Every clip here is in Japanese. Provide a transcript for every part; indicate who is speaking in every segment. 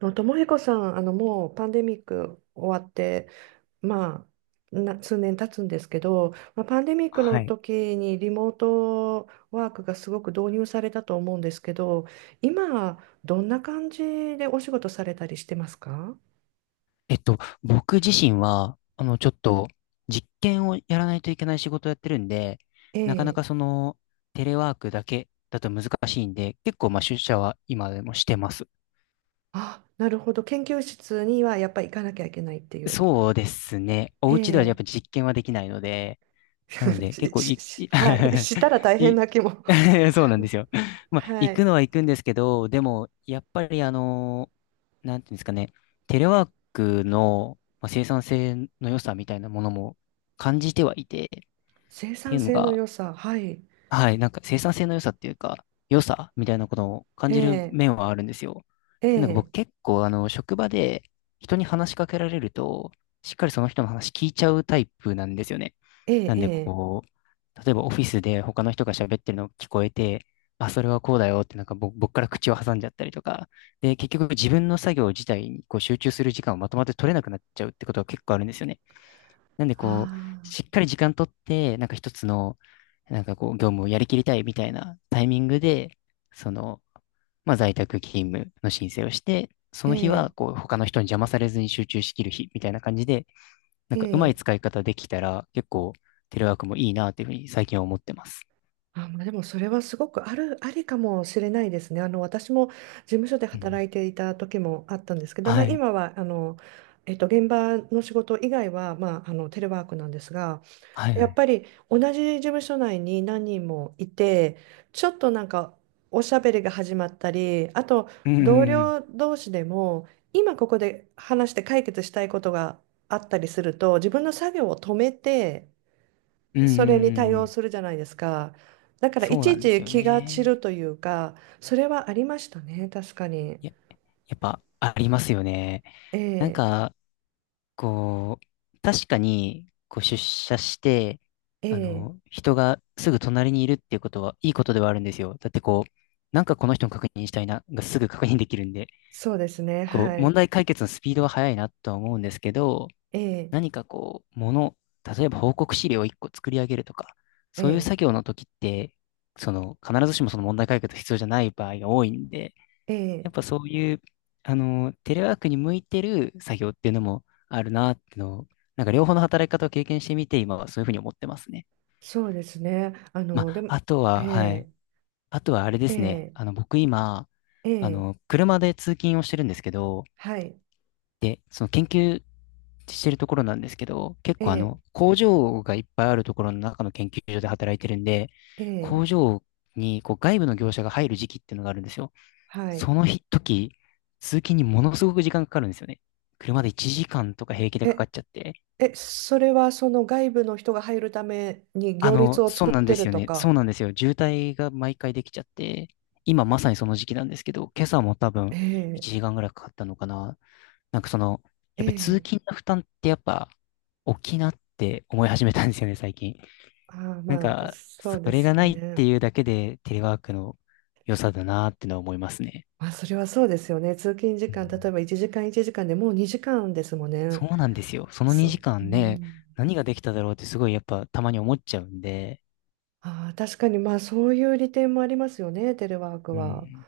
Speaker 1: のともひこさん、もうパンデミック終わって、まな数年経つんですけど、パンデミックの
Speaker 2: はい。
Speaker 1: 時にリモートワークがすごく導入されたと思うんですけど、今、どんな感じでお仕事されたりしてますか？
Speaker 2: えっと、僕自身は、ちょっと、実験をやらないといけない仕事をやってるんで、
Speaker 1: え
Speaker 2: なかな
Speaker 1: え。
Speaker 2: かその、テレワークだけだと難しいんで、結構、まあ、出社は今でもしてます。
Speaker 1: あ、なるほど。研究室にはやっぱり行かなきゃいけないっていう。
Speaker 2: そうですね。お
Speaker 1: え
Speaker 2: 家ではやっ
Speaker 1: え。
Speaker 2: ぱ実験はできないので、なの で、結
Speaker 1: し、
Speaker 2: 構
Speaker 1: し、
Speaker 2: い、
Speaker 1: し
Speaker 2: い、
Speaker 1: はい。したら 大変
Speaker 2: い
Speaker 1: な気も。
Speaker 2: そうなんですよ。まあ、
Speaker 1: は
Speaker 2: 行
Speaker 1: い。
Speaker 2: くのは行くんですけど、でも、やっぱりなんていうんですかね、テレワークの、まあ、生産性の良さみたいなものも感じてはいて、っ
Speaker 1: 生
Speaker 2: てい
Speaker 1: 産
Speaker 2: うの
Speaker 1: 性の
Speaker 2: が、
Speaker 1: 良さ。はい。
Speaker 2: はい、なんか生産性の良さっていうか、良さみたいなことを感
Speaker 1: え
Speaker 2: じる
Speaker 1: え。
Speaker 2: 面はあるんですよ。っ
Speaker 1: え
Speaker 2: ていうのが僕
Speaker 1: え。
Speaker 2: 結構あの職場で人に話しかけられると、しっかりその人の話聞いちゃうタイプなんですよね。
Speaker 1: ええ、
Speaker 2: なん
Speaker 1: え
Speaker 2: で
Speaker 1: え、
Speaker 2: こう、例えばオフィスで他の人が喋ってるの聞こえて、あ、それはこうだよってなんか僕から口を挟んじゃったりとか、で、結局自分の作業自体にこう集中する時間をまとまって取れなくなっちゃうってことが結構あるんですよね。なんで
Speaker 1: あ
Speaker 2: こう、
Speaker 1: あ、
Speaker 2: しっかり時間取って、なんか一つの、なんかこう、業務をやりきりたいみたいなタイミングで、その、まあ在宅勤務の申請をして、そ
Speaker 1: え
Speaker 2: の日は
Speaker 1: え、
Speaker 2: こう、他の人に邪魔されずに集中しきる日みたいな感じで、な
Speaker 1: え
Speaker 2: んかうまい
Speaker 1: え、
Speaker 2: 使い方できたら、結構テレワークもいいなっていうふうに最近は思ってます。
Speaker 1: あ、でもそれはすごくある、ありかもしれないですね。私も事務所で
Speaker 2: うん。
Speaker 1: 働いていた時もあったんですけど、
Speaker 2: はい。
Speaker 1: 今は、現場の仕事以外は、テレワークなんですが、
Speaker 2: はい
Speaker 1: や
Speaker 2: は
Speaker 1: っ
Speaker 2: い。
Speaker 1: ぱり同じ事務所内に何人もいて、ちょっとなんかおしゃべりが始まったり、あと
Speaker 2: うんう
Speaker 1: 同
Speaker 2: んうん。
Speaker 1: 僚同士でも、今ここで話して解決したいことがあったりすると、自分の作業を止めて、
Speaker 2: うんうん
Speaker 1: それに対
Speaker 2: う
Speaker 1: 応
Speaker 2: ん。
Speaker 1: するじゃないですか。だからい
Speaker 2: そう
Speaker 1: ち
Speaker 2: な
Speaker 1: い
Speaker 2: んです
Speaker 1: ち
Speaker 2: よ
Speaker 1: 気が散る
Speaker 2: ね。
Speaker 1: というか、それはありましたね、確かに。
Speaker 2: いや、やっぱありますよね。
Speaker 1: え
Speaker 2: なん
Speaker 1: え、
Speaker 2: か、こう、確かに、こう出社して、
Speaker 1: え
Speaker 2: あ
Speaker 1: え、
Speaker 2: の、人がすぐ隣にいるっていうことは、いいことではあるんですよ。だってこう、なんかこの人の確認したいな、がすぐ確認できるんで、
Speaker 1: そうですね、
Speaker 2: こ
Speaker 1: は
Speaker 2: う、問
Speaker 1: い。
Speaker 2: 題解決のスピードは速いなとは思うんですけど、
Speaker 1: ええ、
Speaker 2: 何かこう、もの、例えば報告資料を1個作り上げるとか、
Speaker 1: え
Speaker 2: そういう
Speaker 1: え、
Speaker 2: 作業の時って、その、必ずしもその問題解決が必要じゃない場合が多いんで、
Speaker 1: え
Speaker 2: や
Speaker 1: え、
Speaker 2: っぱそういう、あの、テレワークに向いてる作業っていうのもあるなっていうのを、なんか両方の働き方を経験してみて、今はそういうふうに思ってますね。
Speaker 1: そうですね。
Speaker 2: ま
Speaker 1: で
Speaker 2: あ、
Speaker 1: も、
Speaker 2: あと
Speaker 1: え
Speaker 2: は、はい。
Speaker 1: え
Speaker 2: あとはあれで
Speaker 1: え
Speaker 2: すね。
Speaker 1: え、
Speaker 2: あの、僕今、
Speaker 1: え
Speaker 2: あ
Speaker 1: え、
Speaker 2: の、車で通勤をしてるんですけど、
Speaker 1: はい、
Speaker 2: で、その研究してるところなんですけど、結
Speaker 1: え
Speaker 2: 構あ
Speaker 1: え、
Speaker 2: の、工場がいっぱいあるところの中の研究所で働いてるんで、
Speaker 1: ええ、
Speaker 2: 工場にこう外部の業者が入る時期っていうのがあるんですよ。
Speaker 1: は
Speaker 2: そ
Speaker 1: い。
Speaker 2: の日時、通勤にものすごく時間かかるんですよね。車で1時間とか平気でかか
Speaker 1: え、
Speaker 2: っちゃって。
Speaker 1: え、それはその外部の人が入るために
Speaker 2: あ
Speaker 1: 行列
Speaker 2: の、
Speaker 1: を
Speaker 2: そう
Speaker 1: 作っ
Speaker 2: なんで
Speaker 1: て
Speaker 2: す
Speaker 1: る
Speaker 2: よ
Speaker 1: と
Speaker 2: ね。そう
Speaker 1: か。
Speaker 2: なんですよ。渋滞が毎回できちゃって、今まさにその時期なんですけど、今朝も多
Speaker 1: え
Speaker 2: 分
Speaker 1: え、
Speaker 2: 1時間ぐらいかかったのかな。なんかその、
Speaker 1: え
Speaker 2: やっぱり通
Speaker 1: え、
Speaker 2: 勤の負担ってやっぱ大きいなって思い始めたんですよね、最近。
Speaker 1: ああ、
Speaker 2: なんか、
Speaker 1: そ
Speaker 2: そ
Speaker 1: うで
Speaker 2: れが
Speaker 1: す
Speaker 2: ないって
Speaker 1: ね。
Speaker 2: いうだけでテレワークの良さだなってのは思いますね。
Speaker 1: それはそうですよね。通勤時
Speaker 2: うん。
Speaker 1: 間、例えば1時間1時間でもう2時間ですもんね。
Speaker 2: そうなんですよ。その
Speaker 1: そ
Speaker 2: 2
Speaker 1: う、
Speaker 2: 時
Speaker 1: う
Speaker 2: 間で
Speaker 1: ん。
Speaker 2: 何ができただろうってすごいやっぱたまに思っちゃうんで。
Speaker 1: ああ、確かに、そういう利点もありますよね、テレワーク
Speaker 2: う
Speaker 1: は。
Speaker 2: ん。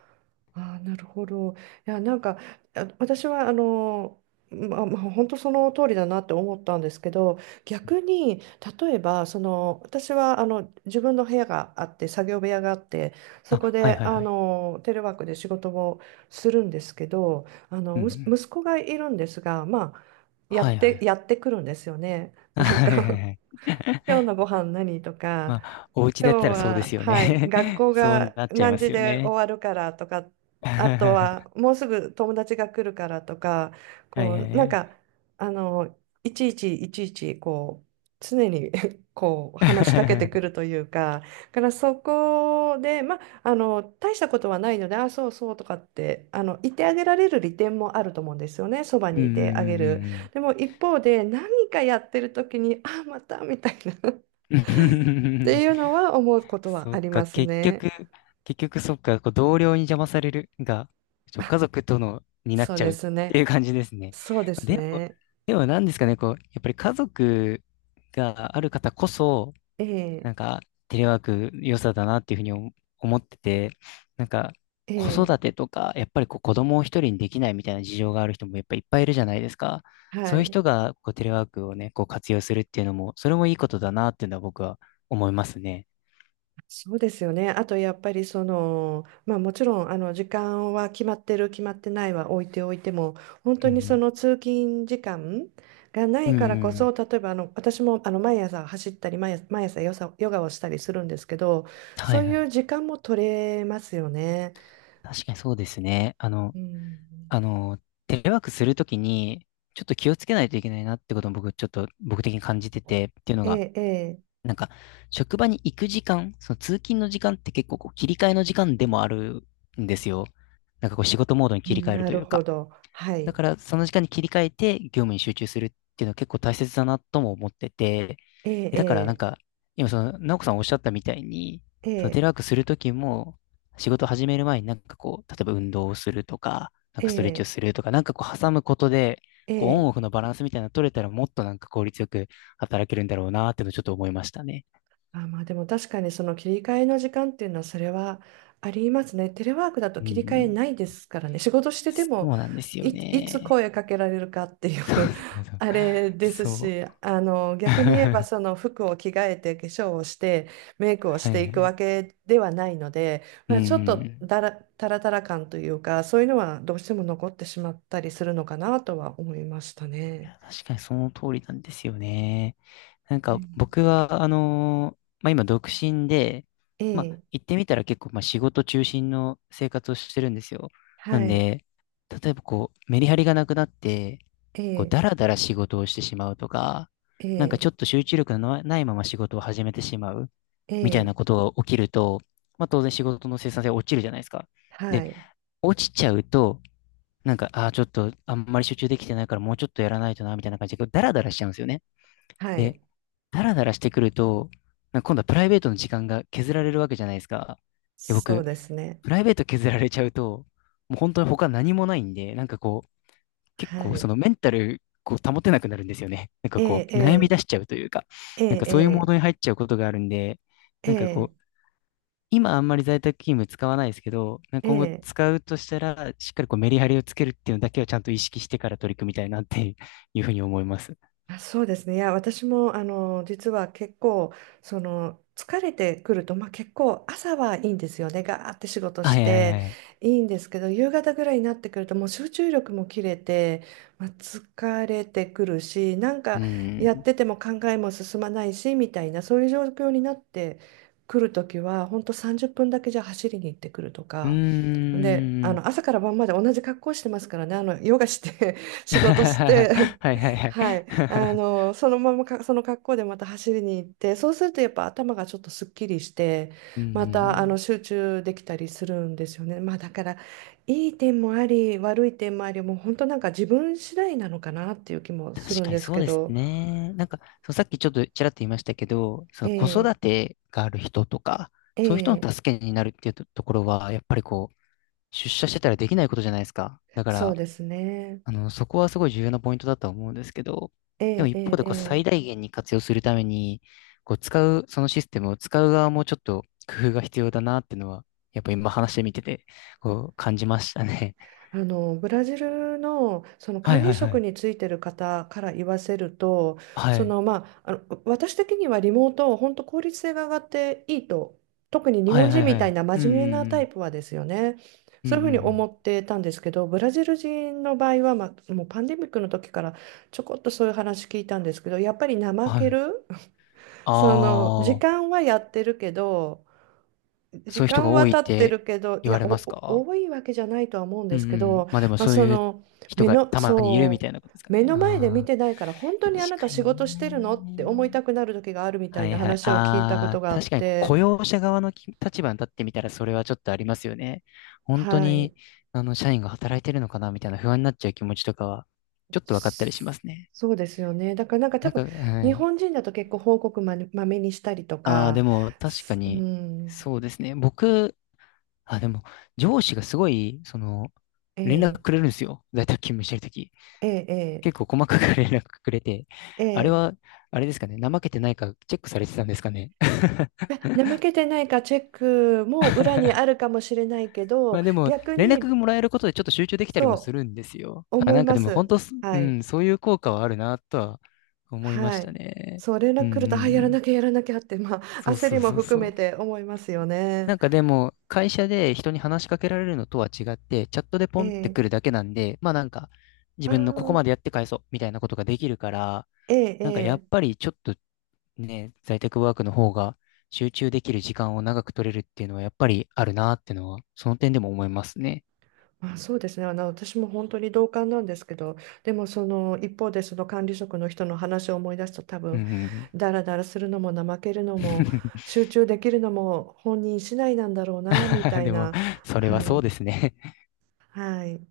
Speaker 1: ああ、なるほど。いや、なんか、あ、私は、本当その通りだなって思ったんですけど、逆に、例えば、その、私は、自分の部屋があって、作業部屋があって、そこ
Speaker 2: あ、はい
Speaker 1: で、
Speaker 2: はいはい。
Speaker 1: テレワークで仕事もするんですけど、
Speaker 2: うんう
Speaker 1: むす
Speaker 2: ん。
Speaker 1: 息子がいるんですが、や
Speaker 2: は
Speaker 1: っ
Speaker 2: いは
Speaker 1: て、
Speaker 2: い。
Speaker 1: やってくるんですよね。
Speaker 2: は
Speaker 1: なん
Speaker 2: いはい
Speaker 1: か、
Speaker 2: はい。
Speaker 1: 今日のご 飯何とか、
Speaker 2: まあ、お家
Speaker 1: 今
Speaker 2: だ
Speaker 1: 日
Speaker 2: ったらそうで
Speaker 1: は、
Speaker 2: すよ
Speaker 1: はい、
Speaker 2: ね。
Speaker 1: 学 校
Speaker 2: そう
Speaker 1: が
Speaker 2: なっちゃい
Speaker 1: 何
Speaker 2: ま
Speaker 1: 時
Speaker 2: すよ
Speaker 1: で終
Speaker 2: ね。
Speaker 1: わるからとか、あと
Speaker 2: は
Speaker 1: はもうすぐ友達が来るからとか、
Speaker 2: いは
Speaker 1: こ
Speaker 2: い
Speaker 1: う、な
Speaker 2: は
Speaker 1: ん
Speaker 2: い。
Speaker 1: か、あの、いちいち、こう、常に、 こう、話しかけてくるというか、だからそこで、大したことはないので、あ、そうそうとかって、言ってあげられる利点もあると思うんですよね、そば
Speaker 2: うん
Speaker 1: にいてあげる。
Speaker 2: うん
Speaker 1: でも一方で、何かやってる時に、あ、またみたいな。っ
Speaker 2: うんう
Speaker 1: て
Speaker 2: ん。
Speaker 1: いう のは思うことは
Speaker 2: そ
Speaker 1: あ
Speaker 2: っ
Speaker 1: り
Speaker 2: か、
Speaker 1: ます
Speaker 2: 結
Speaker 1: ね。
Speaker 2: 局、結局そっか、こう同僚に邪魔されるが、ちょ、
Speaker 1: あ、
Speaker 2: 家族との、になっ
Speaker 1: そう
Speaker 2: ちゃ
Speaker 1: で
Speaker 2: うっ
Speaker 1: す
Speaker 2: てい
Speaker 1: ね。
Speaker 2: う感じですね。
Speaker 1: そうです
Speaker 2: でも、
Speaker 1: ね。
Speaker 2: でも何ですかね、こう、やっぱり家族がある方こそ、
Speaker 1: ええ、
Speaker 2: なんか、テレワーク良さだなっていうふうに思ってて、なんか、
Speaker 1: え
Speaker 2: 子
Speaker 1: え、
Speaker 2: 育てとか、やっぱりこう子供を一人にできないみたいな事情がある人もやっぱいっぱいいるじゃないですか。
Speaker 1: は
Speaker 2: そういう
Speaker 1: い。
Speaker 2: 人がこうテレワークをね、こう活用するっていうのも、それもいいことだなっていうのは僕は思いますね。
Speaker 1: そうですよね。あとやっぱりその、まあもちろんあの時間は決まってる決まってないは置いておいても、本
Speaker 2: う
Speaker 1: 当にそ
Speaker 2: ん
Speaker 1: の通勤時間がな
Speaker 2: うん
Speaker 1: い
Speaker 2: う
Speaker 1: か
Speaker 2: ん
Speaker 1: らこ
Speaker 2: う
Speaker 1: そ、
Speaker 2: ん。
Speaker 1: 例えばあの私もあの毎朝走ったり毎朝ヨサヨガをしたりするんですけど、
Speaker 2: は
Speaker 1: そ
Speaker 2: い
Speaker 1: う
Speaker 2: は
Speaker 1: い
Speaker 2: い。
Speaker 1: う時間も取れますよね。
Speaker 2: 確かにそうですね。あの、
Speaker 1: うん、
Speaker 2: あの、テレワークするときに、ちょっと気をつけないといけないなってことも僕、ちょっと僕的に感じてて、っていうのが、
Speaker 1: ええ、ええ、
Speaker 2: なんか、職場に行く時間、その通勤の時間って結構こう切り替えの時間でもあるんですよ。なんかこう仕事モードに切り替える
Speaker 1: な
Speaker 2: とい
Speaker 1: る
Speaker 2: うか。
Speaker 1: ほど。は
Speaker 2: だ
Speaker 1: い。
Speaker 2: から、その時間に切り替えて業務に集中するっていうのは結構大切だなとも思ってて、
Speaker 1: え
Speaker 2: で、だからなん
Speaker 1: え、
Speaker 2: か、今その、直子さんおっしゃったみたいに、
Speaker 1: ええ、
Speaker 2: そ
Speaker 1: え
Speaker 2: のテ
Speaker 1: え、
Speaker 2: レワークするときも、仕事始める前になんかこう、例えば運動をするとか、なん
Speaker 1: え
Speaker 2: かストレッチを
Speaker 1: え、
Speaker 2: するとか、なんかこう挟むことで、こうオン
Speaker 1: ええ、
Speaker 2: オフのバランスみたいなの取れたらもっとなんか効率よく働けるんだろうなっていうのをちょっと思いましたね。
Speaker 1: あ、でも確かにその切り替えの時間っていうのはそれはありますね。テレワークだと
Speaker 2: う
Speaker 1: 切り替え
Speaker 2: ん。
Speaker 1: ないですからね。仕事してて
Speaker 2: そ
Speaker 1: も
Speaker 2: うなんですよ
Speaker 1: いつ
Speaker 2: ね。
Speaker 1: 声かけられるかっていう、
Speaker 2: そうそう
Speaker 1: あれです
Speaker 2: そう。そう。
Speaker 1: し、あの逆に言えばそ の服を着替えて化粧をしてメイクをし
Speaker 2: は
Speaker 1: て
Speaker 2: い
Speaker 1: い
Speaker 2: は
Speaker 1: くわ
Speaker 2: い。
Speaker 1: けではないので、
Speaker 2: うん
Speaker 1: ちょっ
Speaker 2: う
Speaker 1: と
Speaker 2: ん。
Speaker 1: だら、タラタラ感というかそういうのはどうしても残ってしまったりするのかなとは思いました
Speaker 2: い
Speaker 1: ね。
Speaker 2: や、確かにその通りなんですよね。なん
Speaker 1: う
Speaker 2: か
Speaker 1: ん、
Speaker 2: 僕は、あのー、まあ、今独身で、
Speaker 1: え
Speaker 2: まあ、
Speaker 1: え、
Speaker 2: 言ってみたら結構、まあ、仕事中心の生活をしてるんですよ。な
Speaker 1: は
Speaker 2: ん
Speaker 1: い、
Speaker 2: で、例えばこう、メリハリがなくなって、
Speaker 1: え
Speaker 2: こう、
Speaker 1: え、
Speaker 2: だらだら仕事をしてしまうとか、
Speaker 1: え
Speaker 2: なんか
Speaker 1: え、
Speaker 2: ちょっと集中力のなないまま仕事を始めてしまう
Speaker 1: え
Speaker 2: みたい
Speaker 1: え。
Speaker 2: なことが起きると、まあ、当然仕事の生産性は落ちるじゃないですか。で、
Speaker 1: はい。
Speaker 2: 落ちちゃうと、なんか、ああ、ちょっと、あんまり集中できてないから、もうちょっとやらないとな、みたいな感じで、ダラダラしちゃうんですよね。
Speaker 1: はい。
Speaker 2: で、ダラダラしてくると、なんか今度はプライベートの時間が削られるわけじゃないですか。で、
Speaker 1: そう
Speaker 2: 僕、
Speaker 1: ですね。
Speaker 2: プライベート削られちゃうと、もう本当に他何もないんで、なんかこう、結
Speaker 1: は
Speaker 2: 構
Speaker 1: い。
Speaker 2: そのメンタル、こう保てなくなるんですよね。なんか
Speaker 1: え
Speaker 2: こう、悩み
Speaker 1: え、
Speaker 2: 出しちゃうというか、
Speaker 1: え
Speaker 2: なん
Speaker 1: え、
Speaker 2: か
Speaker 1: え
Speaker 2: そういうモード
Speaker 1: え、
Speaker 2: に入っちゃうことがあるんで、
Speaker 1: え
Speaker 2: なんかこ
Speaker 1: え、
Speaker 2: う、今あんまり在宅勤務使わないですけど、なんか
Speaker 1: ええ、
Speaker 2: 今後
Speaker 1: え、
Speaker 2: 使うとしたら、しっかりこうメリハリをつけるっていうのだけはちゃんと意識してから取り組みたいなって いうふうに思います。
Speaker 1: あ、そうですね。いや、私も、実は結構、その、疲れてくると、結構朝はいいんですよね。ガーって仕事し
Speaker 2: はいはいは
Speaker 1: て
Speaker 2: い。
Speaker 1: いいんですけど、夕方ぐらいになってくると、もう集中力も切れて、疲れてくるし、なん
Speaker 2: う
Speaker 1: か
Speaker 2: ー
Speaker 1: やっ
Speaker 2: ん。
Speaker 1: てても考えも進まないし、みたいな、そういう状況になってくるときは、本当30分だけじゃ走りに行ってくると
Speaker 2: うー
Speaker 1: か。で、
Speaker 2: ん。
Speaker 1: 朝から晩まで同じ格好してますからね、ヨガして 仕事し
Speaker 2: は
Speaker 1: て
Speaker 2: いはい はい。
Speaker 1: はい。そのままか、その格好でまた走りに行って、そうするとやっぱ頭がちょっとすっきりして、
Speaker 2: う
Speaker 1: またあの
Speaker 2: ん。
Speaker 1: 集中できたりするんですよね。まあだから、いい点もあり、悪い点もあり、もう本当なんか自分次第なのかなっていう気も
Speaker 2: 確
Speaker 1: するん
Speaker 2: かに
Speaker 1: です
Speaker 2: そう
Speaker 1: け
Speaker 2: です
Speaker 1: ど、
Speaker 2: ね。なんか、そうさっきちょっとちらっと言いましたけど、その子
Speaker 1: え
Speaker 2: 育
Speaker 1: え、
Speaker 2: てがある人とか、そういう人
Speaker 1: え
Speaker 2: の
Speaker 1: え、
Speaker 2: 助けになるっていうと、ところは、やっぱりこう、出社してたらできないことじゃないですか。だか
Speaker 1: そ
Speaker 2: ら、
Speaker 1: うですね。
Speaker 2: あの、そこはすごい重要なポイントだとは思うんですけど、
Speaker 1: え
Speaker 2: でも
Speaker 1: えええ
Speaker 2: 一方でこう最
Speaker 1: ええ、
Speaker 2: 大限に活用するために、こう使う、そのシステムを使う側もちょっと工夫が必要だなっていうのは、やっぱ今話してみてて、こう感じましたね。
Speaker 1: あのブラジルの、その
Speaker 2: は
Speaker 1: 管
Speaker 2: い
Speaker 1: 理
Speaker 2: はいは
Speaker 1: 職
Speaker 2: い。
Speaker 1: についてる方から言わせると、
Speaker 2: は
Speaker 1: そ
Speaker 2: い。
Speaker 1: の、私的にはリモート本当効率性が上がっていいと、特に日
Speaker 2: は
Speaker 1: 本
Speaker 2: いは
Speaker 1: 人
Speaker 2: い
Speaker 1: み
Speaker 2: は
Speaker 1: たい
Speaker 2: い。
Speaker 1: な
Speaker 2: うん
Speaker 1: 真面目な
Speaker 2: う
Speaker 1: タイ
Speaker 2: ん
Speaker 1: プはですよね、
Speaker 2: うん。
Speaker 1: そ
Speaker 2: うん
Speaker 1: うい
Speaker 2: う
Speaker 1: う
Speaker 2: ん
Speaker 1: ふう
Speaker 2: う
Speaker 1: に
Speaker 2: ん。
Speaker 1: 思ってたんですけど、ブラジル人の場合は、もうパンデミックの時からちょこっとそういう話聞いたんですけど、やっぱり怠
Speaker 2: は
Speaker 1: け
Speaker 2: い。
Speaker 1: る
Speaker 2: あ
Speaker 1: その時
Speaker 2: あ、
Speaker 1: 間はやってるけど、
Speaker 2: そ
Speaker 1: 時
Speaker 2: ういう人が
Speaker 1: 間
Speaker 2: 多
Speaker 1: は
Speaker 2: いっ
Speaker 1: 経って
Speaker 2: て
Speaker 1: るけど、い
Speaker 2: 言わ
Speaker 1: や、
Speaker 2: れます
Speaker 1: お、
Speaker 2: か。
Speaker 1: お多いわけじゃないとは思うん
Speaker 2: う
Speaker 1: で
Speaker 2: んう
Speaker 1: すけど、
Speaker 2: ん。まあでもそう
Speaker 1: そ
Speaker 2: いう
Speaker 1: の、
Speaker 2: 人
Speaker 1: 目
Speaker 2: が
Speaker 1: の、
Speaker 2: たまにいるみ
Speaker 1: そ
Speaker 2: たいなことですか
Speaker 1: う、目
Speaker 2: ね。
Speaker 1: の前で見
Speaker 2: ああ、
Speaker 1: てないから、本当
Speaker 2: 確
Speaker 1: にあなた
Speaker 2: か
Speaker 1: 仕事
Speaker 2: に
Speaker 1: してるのって思い
Speaker 2: ね。
Speaker 1: たくなる時があるみたい
Speaker 2: は
Speaker 1: な
Speaker 2: いはい。
Speaker 1: 話を聞いたこと
Speaker 2: あ
Speaker 1: が
Speaker 2: あ、
Speaker 1: あっ
Speaker 2: 確かに雇
Speaker 1: て、
Speaker 2: 用者側の立場に立ってみたらそれはちょっとありますよね。本当
Speaker 1: はい。
Speaker 2: に、あの、社員が働いてるのかなみたいな不安になっちゃう気持ちとかは、ちょっと分かったりしますね。
Speaker 1: そうですよね。だからなんか多
Speaker 2: なん
Speaker 1: 分、
Speaker 2: か、
Speaker 1: 日
Speaker 2: はい。
Speaker 1: 本人だと結構報告まめにしたりと
Speaker 2: ああ、
Speaker 1: か、
Speaker 2: でも確か
Speaker 1: すう
Speaker 2: に、
Speaker 1: ん、
Speaker 2: そうですね。僕、あ、でも、上司がすごい、その、
Speaker 1: え
Speaker 2: 連絡
Speaker 1: え
Speaker 2: くれるんですよ。在宅勤務してるとき。
Speaker 1: ええ
Speaker 2: 結構細かく 連絡くれて、
Speaker 1: え
Speaker 2: あれ
Speaker 1: ええ
Speaker 2: は、
Speaker 1: え
Speaker 2: あれですかね。怠けてないかチェックされてたんですかね。
Speaker 1: え、怠けてないかチェックも裏に あるかもしれないけ
Speaker 2: ま
Speaker 1: ど、
Speaker 2: あでも、
Speaker 1: 逆
Speaker 2: 連絡
Speaker 1: に
Speaker 2: がもらえることでちょっと集中できたりもす
Speaker 1: そ
Speaker 2: るんですよ。
Speaker 1: う
Speaker 2: あ、
Speaker 1: 思い
Speaker 2: なんか
Speaker 1: ま
Speaker 2: でも本
Speaker 1: す。
Speaker 2: 当す、う
Speaker 1: はい。
Speaker 2: ん、そういう効果はあるなとは思いま
Speaker 1: は
Speaker 2: した
Speaker 1: い。
Speaker 2: ね。
Speaker 1: そう、連
Speaker 2: うん
Speaker 1: 絡
Speaker 2: う
Speaker 1: 来ると、あ、や
Speaker 2: んう
Speaker 1: らな
Speaker 2: ん。
Speaker 1: きゃやらなきゃって、
Speaker 2: そう
Speaker 1: 焦
Speaker 2: そ
Speaker 1: り
Speaker 2: う
Speaker 1: も
Speaker 2: そう
Speaker 1: 含
Speaker 2: そ
Speaker 1: め
Speaker 2: う。
Speaker 1: て思いますよ
Speaker 2: な
Speaker 1: ね。
Speaker 2: んかでも、会社で人に話しかけられるのとは違って、チャットで
Speaker 1: え
Speaker 2: ポンってく
Speaker 1: え。
Speaker 2: るだけなんで、まあなんか、自
Speaker 1: あ
Speaker 2: 分のここ
Speaker 1: あ、
Speaker 2: までやって返そうみたいなことができるから、
Speaker 1: ええ、え
Speaker 2: なんかやっ
Speaker 1: え。
Speaker 2: ぱりちょっとね、在宅ワークの方が集中できる時間を長く取れるっていうのはやっぱりあるなっていうのは、その点でも思いますね。
Speaker 1: そうですね。私も本当に同感なんですけど、でもその一方でその管理職の人の話を思い出すと多
Speaker 2: うんう
Speaker 1: 分、
Speaker 2: んうん。
Speaker 1: ダラダラするのも怠けるのも 集中できるのも本人次第なんだろうな、み たい
Speaker 2: でも、
Speaker 1: な。
Speaker 2: それは
Speaker 1: は
Speaker 2: そ
Speaker 1: い。
Speaker 2: うですね。
Speaker 1: はい。